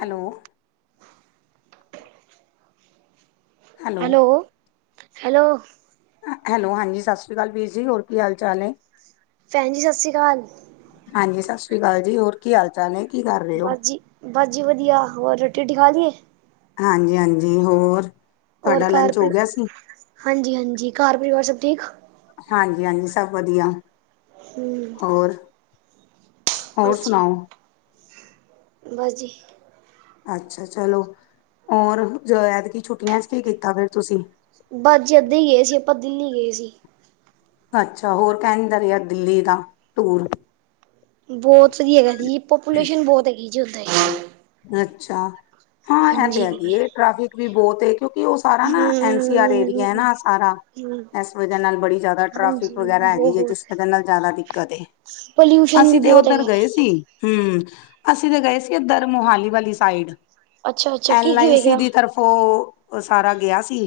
Hello. Hello. Hello. Hello ਹਾਂਜੀ। ਸਤਿ ਸ੍ਰੀ ਅਕਾਲ ਵੀਰ ਜੀ ਹੋਰ ਕੀ ਹਾਲ -ਚਾਲ ਹੈ। ਭੈਣ। ਜੀ। ਸਤਿ। ਸ੍ਰੀ। ਅਕਾਲ। ਹਾਂਜੀ ਸਤਿ ਸ੍ਰੀ ਅਕਾਲ ਜੀ ਹੋਰ ਕੀ ਹਾਲ- ਚਾਲ ਹੈ ਕੀ ਕਰ ਰਹੇ ਹੋ। ਬਸ ਜੀ, ਬਸ। ਜੀ। ਵਧੀਆ। ਹੋਰ। ਰੋਟੀ। ਰੋਟੀ। ਖਾ। ਲਈਏ। ਹਾਂਜੀ। ਹਾਂਜੀ। ਹੋਰ। ਹੋਰ। ਤੁਹਾਡਾ ਘਰ। ਲੰਚ ਹੋ ਪਰਿਵ। ਗਿਆ ਸੀ ਹਾਂਜੀ। ਹਾਂਜੀ। ਘਰ। ਪਰਿਵਾਰ। ਸਭ। ਠੀਕ। ਹਾਂਜੀ। ਹਾਂਜੀ। ਸਭ। ਵਧੀਆ। ਹਮ। ਹੋਰ। ਹੋਰ। ਜੀ ਸੁਣਾਓ। ਬਸ ਜੀ। ਅੱਛਾ ਚਲੋ, ਹੋਰ ਜੋ ਐਤਕੀ ਛੁੱਟੀਆਂ ਚ ਕੀ ਕੀਤਾ ਫਿਰ ਤੁਸੀਂ। ਬਸ ਜੀ ਇੱਦਾਂ ਹੀ ਗਏ ਸੀ ਆਪਾਂ ਦਿੱਲੀ ਗਏ ਸੀ। ਅੱਛਾ ਹੋਰ ਕਹਿੰਦਾ ਰਿਹਾ ਦਿੱਲੀ ਦਾ ਟੂਰ। ਬਹੁਤ ਜੀ ਹੈਗਾ ਜੀ ਪੋਪੂਲੇਸ਼ਨ ਬਹੁਤ ਹੈਗੀ ਜੇ ਅੱਛਾ। ਹਾਂ ਐ ਤੇ ਹਾਂਜੀ। ਹੈਗੀ ਏ ਟ੍ਰੈਫਿਕ ਵੀ ਬਹੁਤ ਏ ਕਿਉਂਕਿ ਓ ਸਾਰਾ ਹੂੰ ਨਾ ਐਨ ਸੀ ਆਰ ਏਰੀਆ ਐ ਨਾ ਸਾਰਾ। ਹੂੰ ਏਸ ਵਜ੍ਹਾ ਨਾਲ ਬੜੀ ਜਿਆਦਾ ਟ੍ਰੈਫਿਕ ਹਾਂਜੀ ਵਗੈਰਾ ਹੈਗੀ ਏ ਜਿਸ ਬਹੁਤ ਵਜ੍ਹਾ ਨਾਲ ਜ਼ਿਆਦਾ ਦਿੱਕਤ ਏ। ਪੋਲਿਊਸ਼ਨ ਵੀ ਅਸੀ ਤੇ ਬਹੁਤ ਓਧਰ ਹੈਗਾ। ਗਏ ਸੀ। ਹੂੰ। ਅਸੀ ਤੇ ਗਏ ਸੀ ਐਧਰ ਮੋਹਾਲੀ ਵਾਲੀ ਸਾਈਡ, ਅੱਛਾ ਅੱਛਾ ਕੀ ਐਲ ਕੀ ਆਈ ਸੀ ਵੇਖਿਆ ਦੀ ਤਰਫ਼। ਓ ਅ ਸਾਰਾ ਗਿਆ ਸੀ।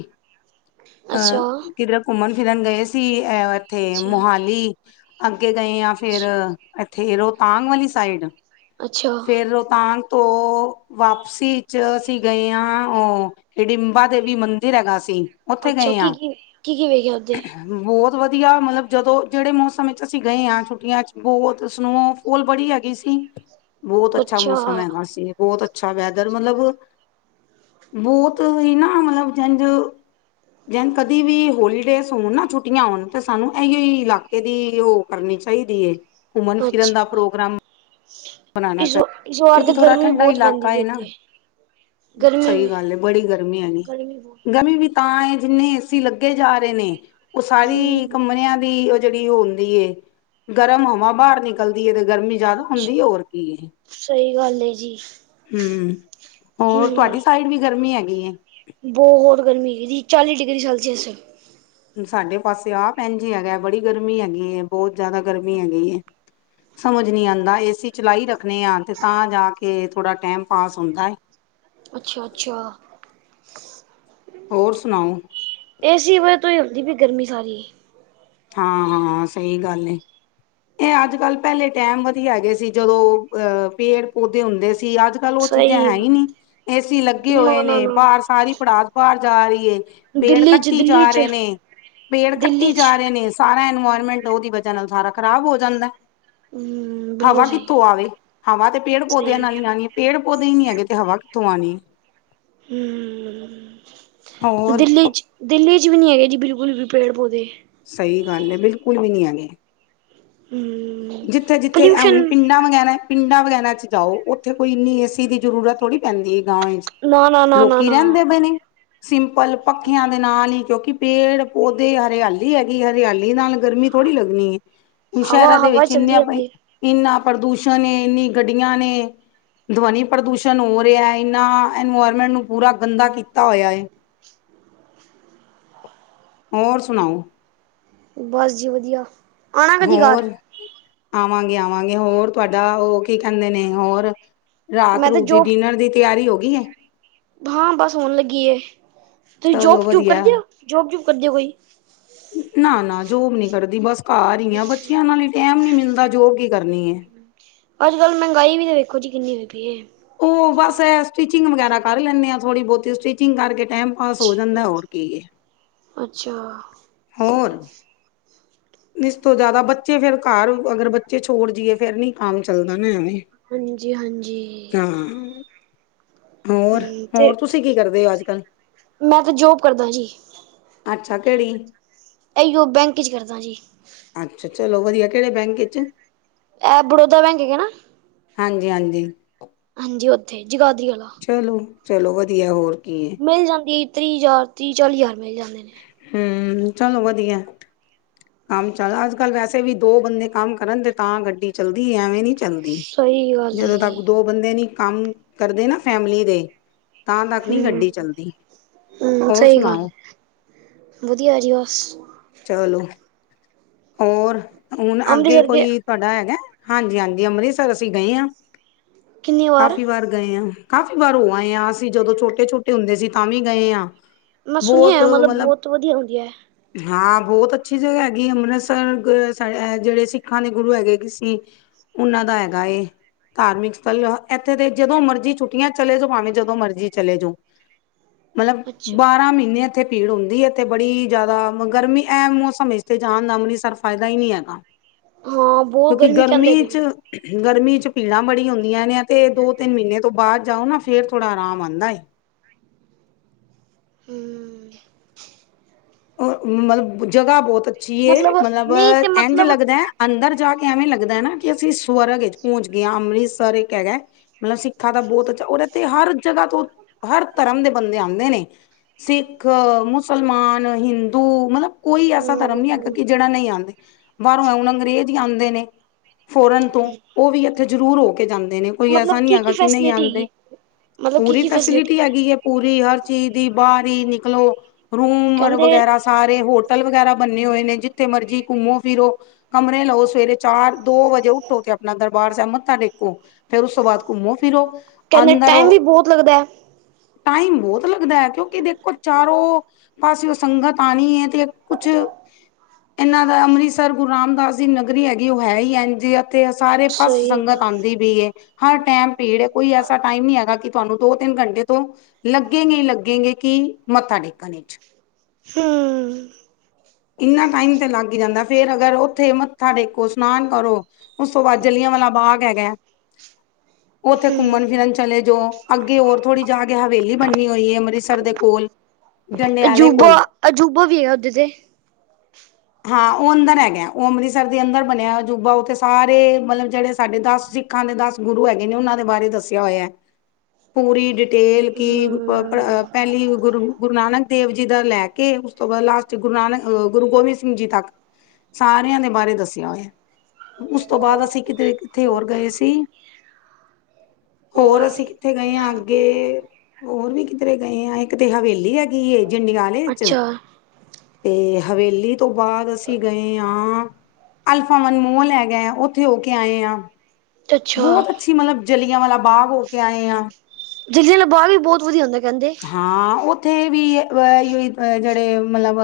ਅੱਛਾ ਅ ਕਿਧਰੇ ਘੁੰਮਣ ਫਿਰਨ ਗਏ ਸੀ ਅ ਇੱਥੇ ਅੱਛਾ ਮੋਹਾਲੀ, ਅੱਗੇ ਗਏ ਆਂ ਫੇਰ ਐਥੇ ਰੋਤਾਂਗ ਵਾਲੀ ਸਾਈਡ, ਅੱਛਾ। ਫੇਰ ਰੋਤਾਂਗ ਤੋਂ ਵਾਪਸੀ ਚ ਅਸੀ ਗਏ ਆਂ ਓ ਹਿਡਿੰਬਾ ਦੇਵੀ ਮੰਦਿਰ ਹੈਗਾ ਸੀ, ਓਥੇ ਅੱਛਾ ਗਏ ਕੀ ਆਂ। ਕੀ ਕੀ ਕੀ ਵੇਖਿਆ ਉੱਥੇ ਬਹੁਤ ਵਧੀਆ ਮਤਲਬ ਜਦੋਂ ਜਿਹੜੇ ਮੌਸਮ ਵਿਚ ਅਸੀ ਗਏ ਆਂ ਛੁੱਟੀਆਂ ਚ ਬਹੁਤ ਸਨੋ ਪੁਲ ਬੜੀ ਹੈਗੀ ਸੀ। [inaudible] ਬਹੁਤ ਅੱਛਾ ਮੌਸਮ ਹੈਗਾ ਸੀ। ਬਹੁਤ ਅੱਛਾ ਵੈਦਰ ਮਤਲਬ ਬਹੁਤ ਈ ਨਾ ਮਤਲਬ ਜੈਂਝ ਜੈਨ ਕਦੇ ਵੀ ਹੋਲੀਡੇਸ ਹੋਣ ਨਾ ਛੁੱਟੀਆਂ ਹੋਣ ਤਾਂ ਸਾਨੂੰ ਐਈਓ ਈ ਇਲਾਕ ਏਦੀ ਓ ਕਰਨੀ ਚਾਹੀਦੀ ਏ। ਅੱਛਾ। ਬਣਾਉਣਾ ਇਸ। ਚਾਹੀਦਾ ਇਸ। ਵਾਰ। ਕਿਉਂਕਿ ਤੇ। ਥੋੜਾ ਗਰਮੀ। ਠੰਡਾ ਬਹੁਤ। ਇਲਾਕਾ ਪੈਂਦੀ। ਹੈ। ਨਾ ਇੱਥੇ। ਗਰਮੀ ਸਹੀ ਵੀ ਗੱਲ ਏ ਬੜੀ ਗਰਮੀ ਹੈਗੀ, ਗਰਮੀ ਬਹੁਤ ਗਰਮੀ ਵੀ। ਤਾਂ ਇਹ ਜਿੰਨੇ ਏਸੀ ਲੱਗੇ ਜਾ ਰਹੇ ਨੇ ਉਹ ਸਾਰੀ ਹਮ ਕਮਰਿਆਂ ਦੀ। ਜਿਹੜੀ ਉਹ ਹੁੰਦੀ ਏ ਗਰਮ ਹਵਾਂ ਬਾਹਰ ਨਿਕਲਦੀਏ ਤੇ ਗਰਮੀ ਜਿਆਦਾ ਅੱਛਾ ਹੁੰਦੀ ਹੋਰ। ਕੀ ਸਹੀ ਗੱਲ ਹੈ ਜੀ ਹੂੰ। ਹੋਰ ਤੁਹਾਡੀ ਸਾਈਡ ਵੀ ਗਰਮੀ ਹੈਗੀ ਏ? ਬੋਹਤ ਗਰਮੀ ਹੈਗੀ ਜੀ। ਚਾਲੀ ਡਿਗਰੀ ਸੈਲਸੀਅਸ। ਸਾਡੇ ਪਾਸੇ ਆਪ ਐਂਜ ਈ ਹੈਗਾ ਐ। ਬੜੀ ਗਰਮੀ ਹੈਗੀ। ਬੋਤ ਜਾਦਾ ਗਰਮੀ ਹੈਗੀ। ਸਮਝ ਨੀ ਆਂਦਾ। ਏ ਸੀ ਚਲਾਈ ਰੱਖਣੇ ਆਂ ਤੇ ਤਾਂ ਜਾ ਕੇ ਥੋੜ੍ਹਾ ਟਾਈਮ ਪਾਸ ਹੁੰਦਾ ਏ। ਅੱਛਾ ਅੱਛਾ। ਹੋਰ ਸੁਣਾਓ। ਏਸੀ ਵਜੇ ਤੋਂ ਹੀ ਹੁੰਦੀ ਪੀ ਗਰਮੀ ਸਾਰੀ। ਹਾਂ ਹਾਂ ਸਹੀ ਗੱਲ ਏ। ਏ ਅੱਜ ਕੱਲ੍ਹ ਪਹਿਲੇ ਟਾਈਮ ਵਧੀਆ ਹੈਗੇ ਸੀ ਜਦੋਂ ਅ ਪੇੜ ਪੌਦੇ ਹੁੰਦੇ ਸੀ ਅੱਜ ਕੱਲ ਉਹ ਚੀਜ਼ਾਂ ਸਹੀ ਹੈ ਈ ਨੀ ਨਾ ਏਸੀ ਲੱਗੇ ਹੋਏ ਨਾ ਨੇ ਨਾ ਬਾਹਰ ਸਾਰੀ ਪੜਾਸ ਬਾਰ ਜਾਰੀ ਏ। ਪੇੜ ਦਿੱਲੀ ਚ ਕੱਟੀ ਜਾ ਦਿੱਲੀ ਚ ਰਹੇ ਨੇ। ਪੇੜ ਦਿੱਲੀ ਕੱਟੀ ਚ ਜਾ ਰਹੇ ਨੇ। ਸਾਰਾ ਇਨਵਾਇਰਮੈਂਟ ਔਦੀ ਵਜ੍ਹਾ ਨਾਲ ਸਾਰਾ ਖ਼ਰਾਬ ਹੋ ਜਾਂਦਾ ਐ। ਹਮ ਬਿਲਕੁਲ ਹਵਾ ਕਿੱਥੋਂ ਸਹੀ ਆਵੇ। ਹਵਾ ਤੇ ਪੇੜ ਪੌਦਿਆਂ ਸਹੀ ਨਾਲ ਈ ਆਣੀ। ਪੇੜ ਪੌਦੇ ਈ ਨੀ ਹੈਗੇ ਤੇ ਹਵਾ ਕਿੱਥੋਂ ਆਣੀ। ਹੋਰ ਦਿੱਲੀ ਚ। ਦਿੱਲੀ ਚ ਵੀ ਨੀ ਹੈਗੇ ਜੀ ਬਿਲਕੁਲ ਵੀ ਪੇੜ ਪੌਦੇ। ਸਹੀ ਗੱਲ ਏ ਬਿਲਕੁਲ ਵੀ ਨੀ ਹੈਗੇ। ਹੁਂ। ਜਿੱਥੇ ਜਿੱਥੇ ਐ ਹੁਣ ਪਿੰਡਾਂ ਵਗੈਰਾ ਪਿੰਡਾਂ ਵਗੈਰਾ ਚ ਜਾਓ ਓਥੇ ਕੋਈ ਇੰਨੀ ਏ ਸੀ ਦੀ ਜ਼ਰੂਰਤ ਥੋੜ੍ਹੀ ਪੈਂਦੀ ਏ ਗਾਂਵ ਏਚ। ਨਾ ਨਾ ਨਾ ਨਾ ਲੋਕੀ ਨਾ ਰਹਿੰਦੇ ਪਏ ਨੇ। ਸਿੰਪਲ ਪੱਖੇਆਂ ਦੇ ਨਾਲ ਈ ਕਿਉਂਕਿ ਪੇੜ ਪੌਦੇ ਹਰਿਆਲੀ ਹੈਗੀ। ਹਰਿਆਲੀ ਨਾਲ ਗਰਮੀ ਥੋੜੀ ਲੱਗਣੀ ਏ। ਹੁਣ ਹਵਾ ਸ਼ਹਿਰਾਂ ਦੇ ਹਵਾ ਵਿੱਚ ਇੰਨੇ ਚਲਦੀ ਰਹਿੰਦੀ ਇੰਨਾ ਪ੍ਰਦੂਸ਼ਣ ਏ ਇੰਨੀ ਗੱਡੀਆਂ ਨੇ ਧਵਨੀ ਪ੍ਰਦੂਸ਼ਣ ਹੋ ਰਿਹਾ ਐ। ਇਨਾਂ ਐਨਵਾਇਰਮੈਂਟ ਨੂੰ ਪੂਰਾ ਗੰਦਾ ਕੀਤਾ ਹੋਇਆ ਏ। ਹੋਰ ਸੁਣਾਓ ਬਸ ਜੀ ਵਧੀਆ ਆਉਣਾ ਕਦੀ ਘਰ ਹੋਰ ਆਵਾਂਗੇ ਆਵਾਂਗੇ ਹੋਰ ਤੁਹਾਡਾ ਉਹ ਕੀ ਕਹਿੰਦੇ ਨੇ ਹੋਰ ਰਾਤ ਮੈਂ ਤਾਂ ਰੂ ਦੀ ਜੋਬ ਡਿਨਰ ਦੀ ਤਿਆਰੀ ਹੋ ਗਈ ਹੈ ਹਾਂ ਬਸ ਹੋਣ ਲੱਗੀ ਤੁਸੀਂ ਚਲੋ ਜੋਬ ਜੂਬ ਵਧੀਆ ਕਰਦੇ ਹੋ ਜੋਬ ਜਬ ਕਰਦੇ ਹੋ ਕੋਈ ਨਾ ਨਾ ਜੋਬ ਨੀ ਕਰਦੀ ਬਸ ਘਰ ਹੀ ਆ ਬੱਚਿਆਂ ਨਾਲ ਲਈ ਟੈਮ ਨੀ ਮੇਲਦਾ ਜੋਬ ਕਰਨੀ ਹੈ ਅੱਜ ਕੱਲ੍ਹ ਮਹਿੰਗਾਈ ਵੀ ਤਾਂ ਵੇਖੋ ਜੀ ਕਿੰਨੀ ਹੋ ਗਈ ਹੈ। ਉਹ ਬਸ ਸਟੀਿਚਿੰਗ ਵਗੈਰਾ ਕਰ ਲੈਂਦੇ ਆਾਂ ਥੋੜੀ ਬਹੁਤੀ ਸਟਿਚਿੰਗ ਕਰਕੇ ਟਾਈਮ ਪਾਸ ਹੋ ਜਾਂਦਾ ਹੋਰ ਕੀ ਹੈ ਅੱਛਾ ਹੋਰ ਇਸ ਤੋਂ ਜਿਆਦਾ ਬੱਚੇ ਫੇਰ ਘਰ ਅਗਰ ਚੇ ਛੋੜ ਜਈਏ ਫੇਰ ਨੀ ਕੰਮ ਚੱਲਦਾ ਨਾ ਐਵੇਂ ਹਾਂਜੀ ਹਾਂਜੀ ਹਾਂ ਹੋਰ ਹਮ ਤੇ ਹੋਰ ਤੁਸੀਂ ਕੀ ਕਰਦੇ ਹੋ ਅੱਜ ਕੱਲ ਮੈਂ ਤੇ ਜੋਬ ਕਰਦਾ ਜੀ ਅੱਛਾ ਕਿਹੜੀ ਇਓ ਬੈਂਕ 'ਚ ਕਰਦਾ ਜੀ ਅੱਛਾ ਚਲੋ ਵਧੀਆ ਕਿਹੜੇ ਬੈਂਕ ਚ ਇਹ ਬੜੌਦਾ ਹੈਗਾ ਨਾ ਹਾਂਜੀ ਹਾਂਜੀ। ਹਾਂਜੀ ਔਥੇ ਜਗਾਦਰੀ ਆਲਾ। ਚਲੋ, ਚਲੋ ਵਧੀਆ ਹੋਰ ਕੀ ਏ। ਮਿਲ ਜਾਂਦੀ ਤ੍ਰੀਹ ਹਜ਼ਾਰ ਤੀਹ ਚਾਲੀ ਹਜ਼ਾਰ ਮਿਲ ਜਾਂਦੇ ਨੇ। ਹੂੰ ਚਲੋ ਵਧੀਆ ਐ। ਕੰਮ ਚੱਲ ਅੱਜ ਕੱਲ ਵੈਸੇ ਵੀ ਦੋ ਬੰਦੇ ਕੰਮ ਕਰਨ ਤੇ ਤਾਂ ਗੱਡੀ ਚੱਲਦੀ ਏ ਐਵੇਂ ਨੀ ਚੱਲਦੀ ਸਹੀ ਗੱਲ ਹੈ ਜਦੋਂ ਜੀ ਤੱਕ ਦੋ ਬੰਦੇ ਨੀ ਕੰਮ ਕਰਦੇ ਨਾ ਫੈਮਲੀ ਦੇ ਤਾਂ ਤੱਕ ਨਹੀਂ ਹਮ ਗੱਡੀ ਚੱਲਦੀ ਹਮ ਹੋਰ ਸਹੀ ਗੱਲ ਸੁਣਾਓ। ਵਧੀਆ ਜੀ ਬਸ ਚਲੋ ਹੋਰ ਹੁਣ ਅੱਗੇ ਅੰਮ੍ਰਿਤਸਰ ਗਏ ਕੋਈ ਤੁਹਾਡਾ ਹੈਗਾ ਹਾਂਜੀ -ਹਾਂਜੀ ਅੰਮ੍ਰਿਤਸਰ ਅਸੀਂ ਗਏ ਆਂ ਕਾਫ਼ੀ ਵਾਰ ਗਏ ਆਂ। ਕਾਫ਼ੀ ਵਾਰ ਉਹ ਆਏ ਹਾਂ ਅਸੀਂ ਜਦੋਂ ਛੋਟੇ- ਛੋਟੇ ਹੁੰਦੇ ਸੀ ਤਾਂ ਵੀ ਗਏ ਹਾਂ ਬਹੁਤ ਮਤਲਬ ਤੋ ਵਧੀਆ ਹੋ ਗਿਆ। ਹਾਂ ਬਹੁਤ ਅੱਛੀ ਜਗ੍ਹਾ ਹੈਗੀ ਅੰਮ੍ਰਿਤਸਰ ਜਿਹੜੇ ਸਿੱਖਾਂ ਦੇ ਗੁਰੂ ਹੈਗੇ ਕਿ ਸੀ। ਉਹਨਾਂ ਦਾ ਹੈਗਾ। ਧਾਰਮਿਕ ਸਥਲ ਇੱਥੇ ਤੇ ਜਦੋਂ ਮਰਜ਼ੀ ਛੁੱਟੀਆਂ ਚਲੇ ਜਾ ਭਾਵੇਂ ਜਦੋਂ ਮਰਜ਼ੀ ਚਲੇ ਜਓ। ਚਲੇ ਮਤਲਬ ਬਾਰਾਂ ਮਹੀਨੇ ਇੱਥੇ ਭੀੜ ਹੁੰਦੀ ਹੈ ਇਥੇ ਬੜੀ ਜਿਆਦਾ ਗਰਮੀ ਐਮ ਮੌਸਮ ਵਿ ਤੇ ਜਾਣ ਦਾ ਅੰਮ੍ਰਿਤਸਰ ਫਾਇਦਾ ਹੀ ਨਹੀਂ ਹੈਗਾ ਹਾਂ ਬਹੁਤ ਕਿਉਂਕਿ ਗਰਮੀ ਕਹਿੰਦੇ ਪਏ 'ਚ ਨੇ ਗਰਮੀ 'ਚ ਭੀੜਾਂ ਬੜੀ ਹੁੰਦੀਆਂ ਨੇ ਤੇ ਦੋ ਤਿੰਨ ਮਹੀਨੇ ਤੋਂ ਬਾਅਦ ਜਾਓ ਨਾ ਫੇਰ ਥੋੜਾ ਆਰਾਮ ਆਉਂਦਾ ਏ। ਹੂੰ ਮਤਲਬ ਜਗ੍ਹਾ ਬਹੁਤ ਅੱਛੀ ਮਤਲਬ ਨਹੀਂ ਤੇ ਐਂਜ ਮਤਲਬ ਲੱਗਦਾ। ਅੰਦਰ ਜਾ ਕੇ ਐਵੇਂ ਲੱਗਦਾ ਹੈ ਨਾ ਕਿ ਅਸੀਂ ਸਵਰਗ ਵਿੱਚ ਪਹੁੰਚ ਗਏ ਹਾਂ ਅੰਮ੍ਰਿਤਸਰ ਇੱਕ ਹੈਗਾ। ਮਤਲਬ ਸਿੱਖਾਂ ਦਾ ਬਹੁਤ ਅਛਾ ਉਹ ਤੇ ਹਰ ਜਗ੍ਹਾ ਤੋਂ ਹਰ ਧਰਮ ਦੇ ਬੰਦੇ ਆਉਂਦੇ ਨੇ। ਸਿੱਖ ਮੁਸਲਮਾਨ ਹਿੰਦੂ ਮਤਲਬ ਕੋਈ ਐਸਾ ਧਰਮ ਨਹੀਂ ਹੈਗਾ ਹਮ ਕਿ ਜਿਹੜਾ ਨਹੀਂ ਆਂਦੇ। ਬਾਹਰੋਂ ਐ ਹੁਣ ਅੰਗਰੇਜ਼ ਆਂਦੇ ਨੇ। ਫੋਰਨ ਤੋਂ ਉਹ ਵੀ ਇੱਥੇ ਜ਼ਰੂਰ ਹੋ ਕੇ ਜਾਂਦੇ ਨੇ ਕੋਈ ਐਸਾ ਮਤਲਬ ਨਹੀਂ ਕੀ ਹੈਗਾ ਕੀ ਕਿ ਨਹੀਂ ਫੈਸਿਲਿਟੀ ਆਂਦੇ। ਹੈਗੀ ਮਤਲਬ ਕੀ ਪੂਰੀ ਕੀ ਫੈਸਿਲਿਟੀ ਹੈਗੀ ਹੈ ਪੂਰੀ ਹਰ ਚੀਜ਼ ਦੀ ਬਾਹਰ ਹੀ ਨਿਕਲੋ ਰੂਮ ਕਹਿੰਦੇ ਵਗੈਰਾ ਸਾਰੇ ਹੋਟਲ ਵਗੈਰਾ ਬੰਨੇ ਹੋਏ ਨੇ ਜਿੱਥੇ ਮਰਜੀੀ ਘੁੰਮੋ ਫਿਰੋ। ਕਮਰੇ ਲਓ ਸਵੇਰੇ ਚਾਰ ਦੋ ਵਜੇ ਉਠੋ ਤੇ ਆਪਣਾ ਦਰਬਾਰ ਸਾਹਿਬ ਮੱਥਾ ਟੇਕੋ। ਫਿਰ ਉਸ ਤੋਂ ਬਾਅਦ ਘੁੰਮੋ ਫਿਰੋ। ਕਹਿੰਦੇ ਅੰਦਰ ਟਾਈਮ ਵੀ ਬਹੁਤ ਲੱਗਦਾ ਹੈ। ਟਾਈਮ ਬਹੁਤ ਲੱਗਦਾ ਹੈ ਕਿਉਂਕਿ ਦੇਖੋ ਚਾਰੋਂ ਪਾਸਿਓ ਸੰਗਤ ਆਂਣੀ ਹੈ। ਤੇ ਕੁਛ ਇਹਨਾਂ ਦਾ ਅੰਮ੍ਰਿਤਸਰ ਗੁਰੂ ਰਾਮਦਾਸ ਦੀ ਨਗਰੀ ਹੈਗੀ ਉਹ ਹੈ ਹੀ ਐਂਜ ਈ ਆ। ਤੇ ਸਾਰੇ ਪਾਸ ਸਹੀ ਸੰਗਤ ਆਉਂਦੀ ਪਈ ਏ। ਹਰ ਟਾਈਮ ਭੀੜ ਹੈ ਕੋਈ ਐਸਾ ਟਾਈਮ ਨੀ ਹੈਗਾ ਕਿ ਤੁਹਾਨੂੰ ਦੋ ਤਿੰਨ ਘੰਟੇ ਤੋਂ ਲੱਗੇਂਗੇ ਲੱਗੇਂਗੇ ਕਿ ਮੱਥਾ ਟੇਕਣ 'ਚ ਹਾਂ ਇੰਨਾ ਟਾਈਮ ਤੇ ਲੱਗ ਜਾਂਦਾ ਫੇਰ ਅਗਰ ਉੱਥੇ ਮੱਥਾ ਟੇਕੋ ਇਸ਼ਨਾਨ ਕਰੋ। ਉਸ ਤੋਂ ਬਾਅਦ ਜਲਿਆਂ ਵਾਲਾ ਬਾਗ ਹੈਗਾ। ਉੱਥੇ ਹਮ ਘੁੰਮਣ ਫਿਰਨ ਚਲੇ ਜਾਓ ਅੱਗੇ ਹੋਰ ਥੋੜ੍ਹੀ ਜਾ ਕੇ ਹਵੇਲੀ ਬੰਨੀ ਹੋਈ ਹੈ ਅੰਮ੍ਰਿਤਸਰ ਦੇ ਕੋਲ ਜੰਡਿਆਲੇ ਬ ਕੋਲ ਅਜੂਬਾ ਵੀ ਹੈਗਾ ਓਦੇ ਤੇ ਹਾਂ ਉਹ ਅੰਦਰ ਹੈਗੇ ਉਹ ਅੰਮ੍ਰਿਤਸਰ ਦੇ ਅੰਦਰ ਬਣਿਆ ਅਜੂਬਾ ਉੱਥੇ ਸਾਰੇ ਮਤਲਬ ਜਿਹੜੇ ਸਾਡੇ ਦਸ ਸਿ ਖਾਂ ਦੇ ਦਸ ਗੁਰੂ ਹੈਗੇ ਨੇ ਉਹਨਾਂ ਦੇ ਬਾਰੇ ਦੱਸਿਆ ਹੋਇਆ ਹੈ। [inaudible] ਪੂਰੀ ਡਿਟੇਲ ਕਿ ਹੂੰ, ਪਹਿਲੀ ਗੁਰੂ- ਗੁਰੂ ਨਾਨਕ ਦੇਵ ਜਿੱਦਾਂ ਲੈ ਕੇ ਉਸ ਤੋਂ ਬਾਅਦ ਲਾਸਟ ਗੁਰੂ ਨਾਨਕ ਉਹ ਗੁਰੂ ਗੋਬਿੰਦ ਸਿੰਘ ਜੀ ਤੱਕ ਸਾਰਿਆਂ ਦੇ ਬਾਰੇ ਦੱਸਿਆ ਹੋਇਆ। ਉਸ ਤੋਂ ਬਾਅਦ ਅਸੀਂ ਕਿਤੇ ਕਿੱਥੇ ਹੋਰ ਗਏ ਸੀ। [inaudible] ਹੋਰ ਅਸੀਂ ਕਿੱਥੇ ਗਏ ਹਾਂ ਅੱਗੇ ਹੋਰ ਵੀ ਕਿਧਰੇ ਗਏ ਹ ਇੱਕ ਤੇ ਹਵੇਲੀ ਹੈਗੀ। ਜੰਡੀਆਲੇ 'ਚ ਅੱਛਾ ਤੇ ਹਵੇਲੀ ਤੋਂ ਬਾਅਦ ਅਸੀਂ ਗਏ ਆਂ। ਅਲਫਾਵੰਨ ਮੋਲ ਹੈਗਾ ਆ ਉਥੇ ਹੋ ਕੇ ਆਏ ਆਂ। ਅੱਛਾ ਬਹੁਤ ਅੱਛੀ ਮਤਲਬ ਜਲਿਆਂ ਵਾਲਾ ਬਾਗ ਹੋ ਕੇ ਆਏ ਆ। ਜਲਿਆਂ ਵਾਲਾ ਬਾਗ਼ ਵੀ ਬਹੁਤ ਵਧੀਆ ਹੁੰਦਾ ਕਹਿੰਦੇ। ਹਾਂ ਉੱਥੇ ਵੀ ਇ [inaudible] ਜਿਹੜੇ ਮਤਲਬ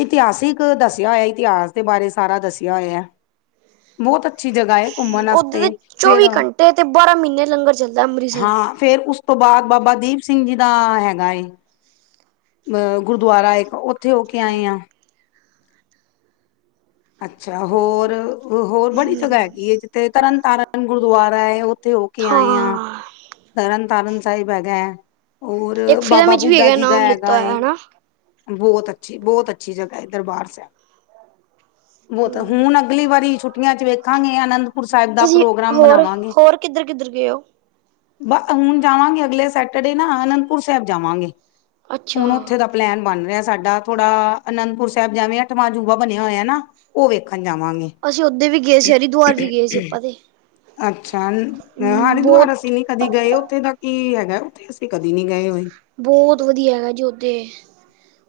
ਇਤਿਹਾਸਿਕ ਦੱਸਿਆ ਹੋਇਆ ਇਤਿਹਾਸ ਦੇ ਬਾਰੇ ਸਾਰਾ ਦੱਸਿਆ ਹੋਇਆ। ਬਹੁਤ ਅੱਛੀ ਜਗ੍ਹਾ ਹੈ ਘੁੰਮਣ ਉਦੇ ਵਾਸਤੇ ਤੇ ਫਿਰ ਚੌਵੀ ਘੰਟੇ ਤੇ ਬਾਰਾਂ ਮਹੀਨੇ ਲੰਗਰ ਚੱਲਦਾ ਅੰਮ੍ਰਿਤਸਰ ਹਾਂ। ਫੇਰ ਉਸ ਤੋਂ ਬਾਅਦ ਬਾਬਾ ਦੀਪ ਸਿੰਘ ਜੀ ਦਾ ਹੈਗਾ ਏ। ਅ ਗੁਰਦੁਆਰਾ ਇੱਕ ਉੱਥੇ ਹੋ ਕੇ ਆਏ ਹਾਂ। ਅੱਛਾ ਹੋਰ ਹੋਰ ਬੜੀ ਜਗ੍ਹਾ ਹੈਗੀ ਐ ਜਿੱਥੇ ਤਰਨ ਤਾਰਨ ਗੁਰਦੁਆਰਾ ਹੈ ਉੱਥੇ ਉਹ ਕੇ ਆਏ ਹਾਂ ਤਰਨ ਤਾਰਨ ਸਾਹਿਬ ਹੈਗਾ। ਹੋਰ ਇੱਕ ਫਿਲਮ ਬਾਬਾ ਵਿੱਚ ਵੀ ਬੁੱਢਾ ਹੈਗਾ ਜੀ ਦਾ ਨਾਮ ਹੈਗਾ ਲਿੱਤਾ ਏ। ਹੋਇਆ ਹਨਾ ਬਹੁਤ ਅੱਛੀ ਬਹੁਤ ਅੱਛੀ ਜਗਾ ਐ ਦਰਬਾਰ ਸਾਹਿਬ। ਬਹੁਤ ਹੁਣ ਅਗਲੀ ਵਾਰੀ ਛੁੱਟੀਆਂ ਚ ਵੇਖਾਂਗੇ ਅਨੰਦਪੁਰ ਸਾਹਿਬ ਦਾ ਤੁਸੀਂ ਪ੍ਰੋਗਰਾਮ ਹੋਰ ਬਣਾਵਾਂਗੇ। ਹੋਰ ਕਿੱਧਰ ਗਏ ਹੋ? ਬ ਹੁਣ ਜਾਵਾਂਗੇ ਅਗਲੇ ਸੈਟਰਡੇ ਨਾ ਅਨੰਦਪੁਰ ਸਾਹਿਬ ਜਾਵਾਂਗੇ ਅੱਛਾ ਹੁਣ ਉੱਥੇ ਦਾ ਪਲੈਨ ਬਣ ਰਿਹਾ ਸਾਡਾ ਥੋੜਾ ਅਨੰਦਪੁਰ ਸਾਹਿਬ ਜਾਂਦੇ ਅੱਠਵਾਂ ਅਜੂਬਾ ਬਣਿਆ ਹੋਇਆ ਨਾ। ਉਹ ਵੇਖਣ ਜਾਵਾਂਗੇ। ਉਦੇ ਵੀ ਗਏ ਸੀ ਹਰਿਦੁਆਰ ਵੀ ਗਏ ਸੀ ਆਪਾਂ ਤੇ। ਅੱਛਾ ਹੂੰ, ਹਰਿਦੁਆਰ ਬਹੁਤ ਅਸੀਂ ਨੀ ਕਦੇ ਗਏ ਉੱਥੇ ਤੱਕ ਕੀ ਹੈਗਾ ਉੱਥੇ ਅਸੀਂ ਕਦੇ ਨਹੀ ਗਏ ਹੋਏ। ਬਹੁਤ ਵਧੀਆ ਹੈਗਾ ਜੀ ਓਦੇ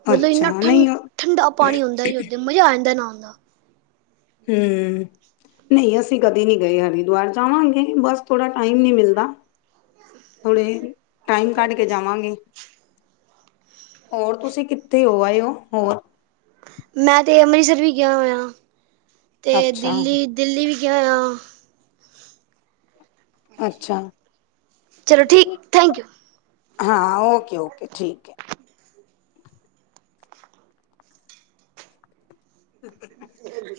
ਮਤਲਬ ਅੱਛਾ ਇੰਨਾ ਠੰਡ ਨਹੀਂ ਠੰਡਾ ਪਾਣੀ ਹੁੰਦਾ ਜੀ ਓਥੇ। ਮਜ਼ਾ ਆ ਜਾਂਦਾ ਨਹਾਣ ਦਾ। ਹੂੰ, ਨਹੀਂ ਅਸੀਂ ਕਦੇ ਨਹੀਂ ਗਏ ਹਰਿਦੁਆਰ ਜਾਵਾਂਗੇ ਬਸ ਥੋੜ੍ਹਾ ਟਾਈਮ ਨਹੀਂ ਮਿਲਦਾ। ਕੋਈ ਨੀ ਟਾਈਮ ਕੱਢ ਕੇ ਜਾਵਾਂਗੇ। ਹੋਰ ਤੁਸੀਂ ਕਿੱਥੇ ਹੋ ਆਏ ਹੋ ਹੋਰ। ਮੈਂ ਤੇ ਅੰਮ੍ਰਿਤਸਰ ਵੀ ਗਿਆ ਹੋਇਆ ਤੇ ਅੱਛਾ ਦਿੱਲੀ ਦਿੱਲੀ ਵੀ ਗਿਆ ਹੋਇਆ। ਅੱਛਾ, ਚਲੋ ਠੀਕ ਥੈਂਕ ਯੂ। ਹਾਂ ਓਕੇ ਓਕੇ ਠੀਕ ਐ। [unintelligible] ਹ [unintelligible]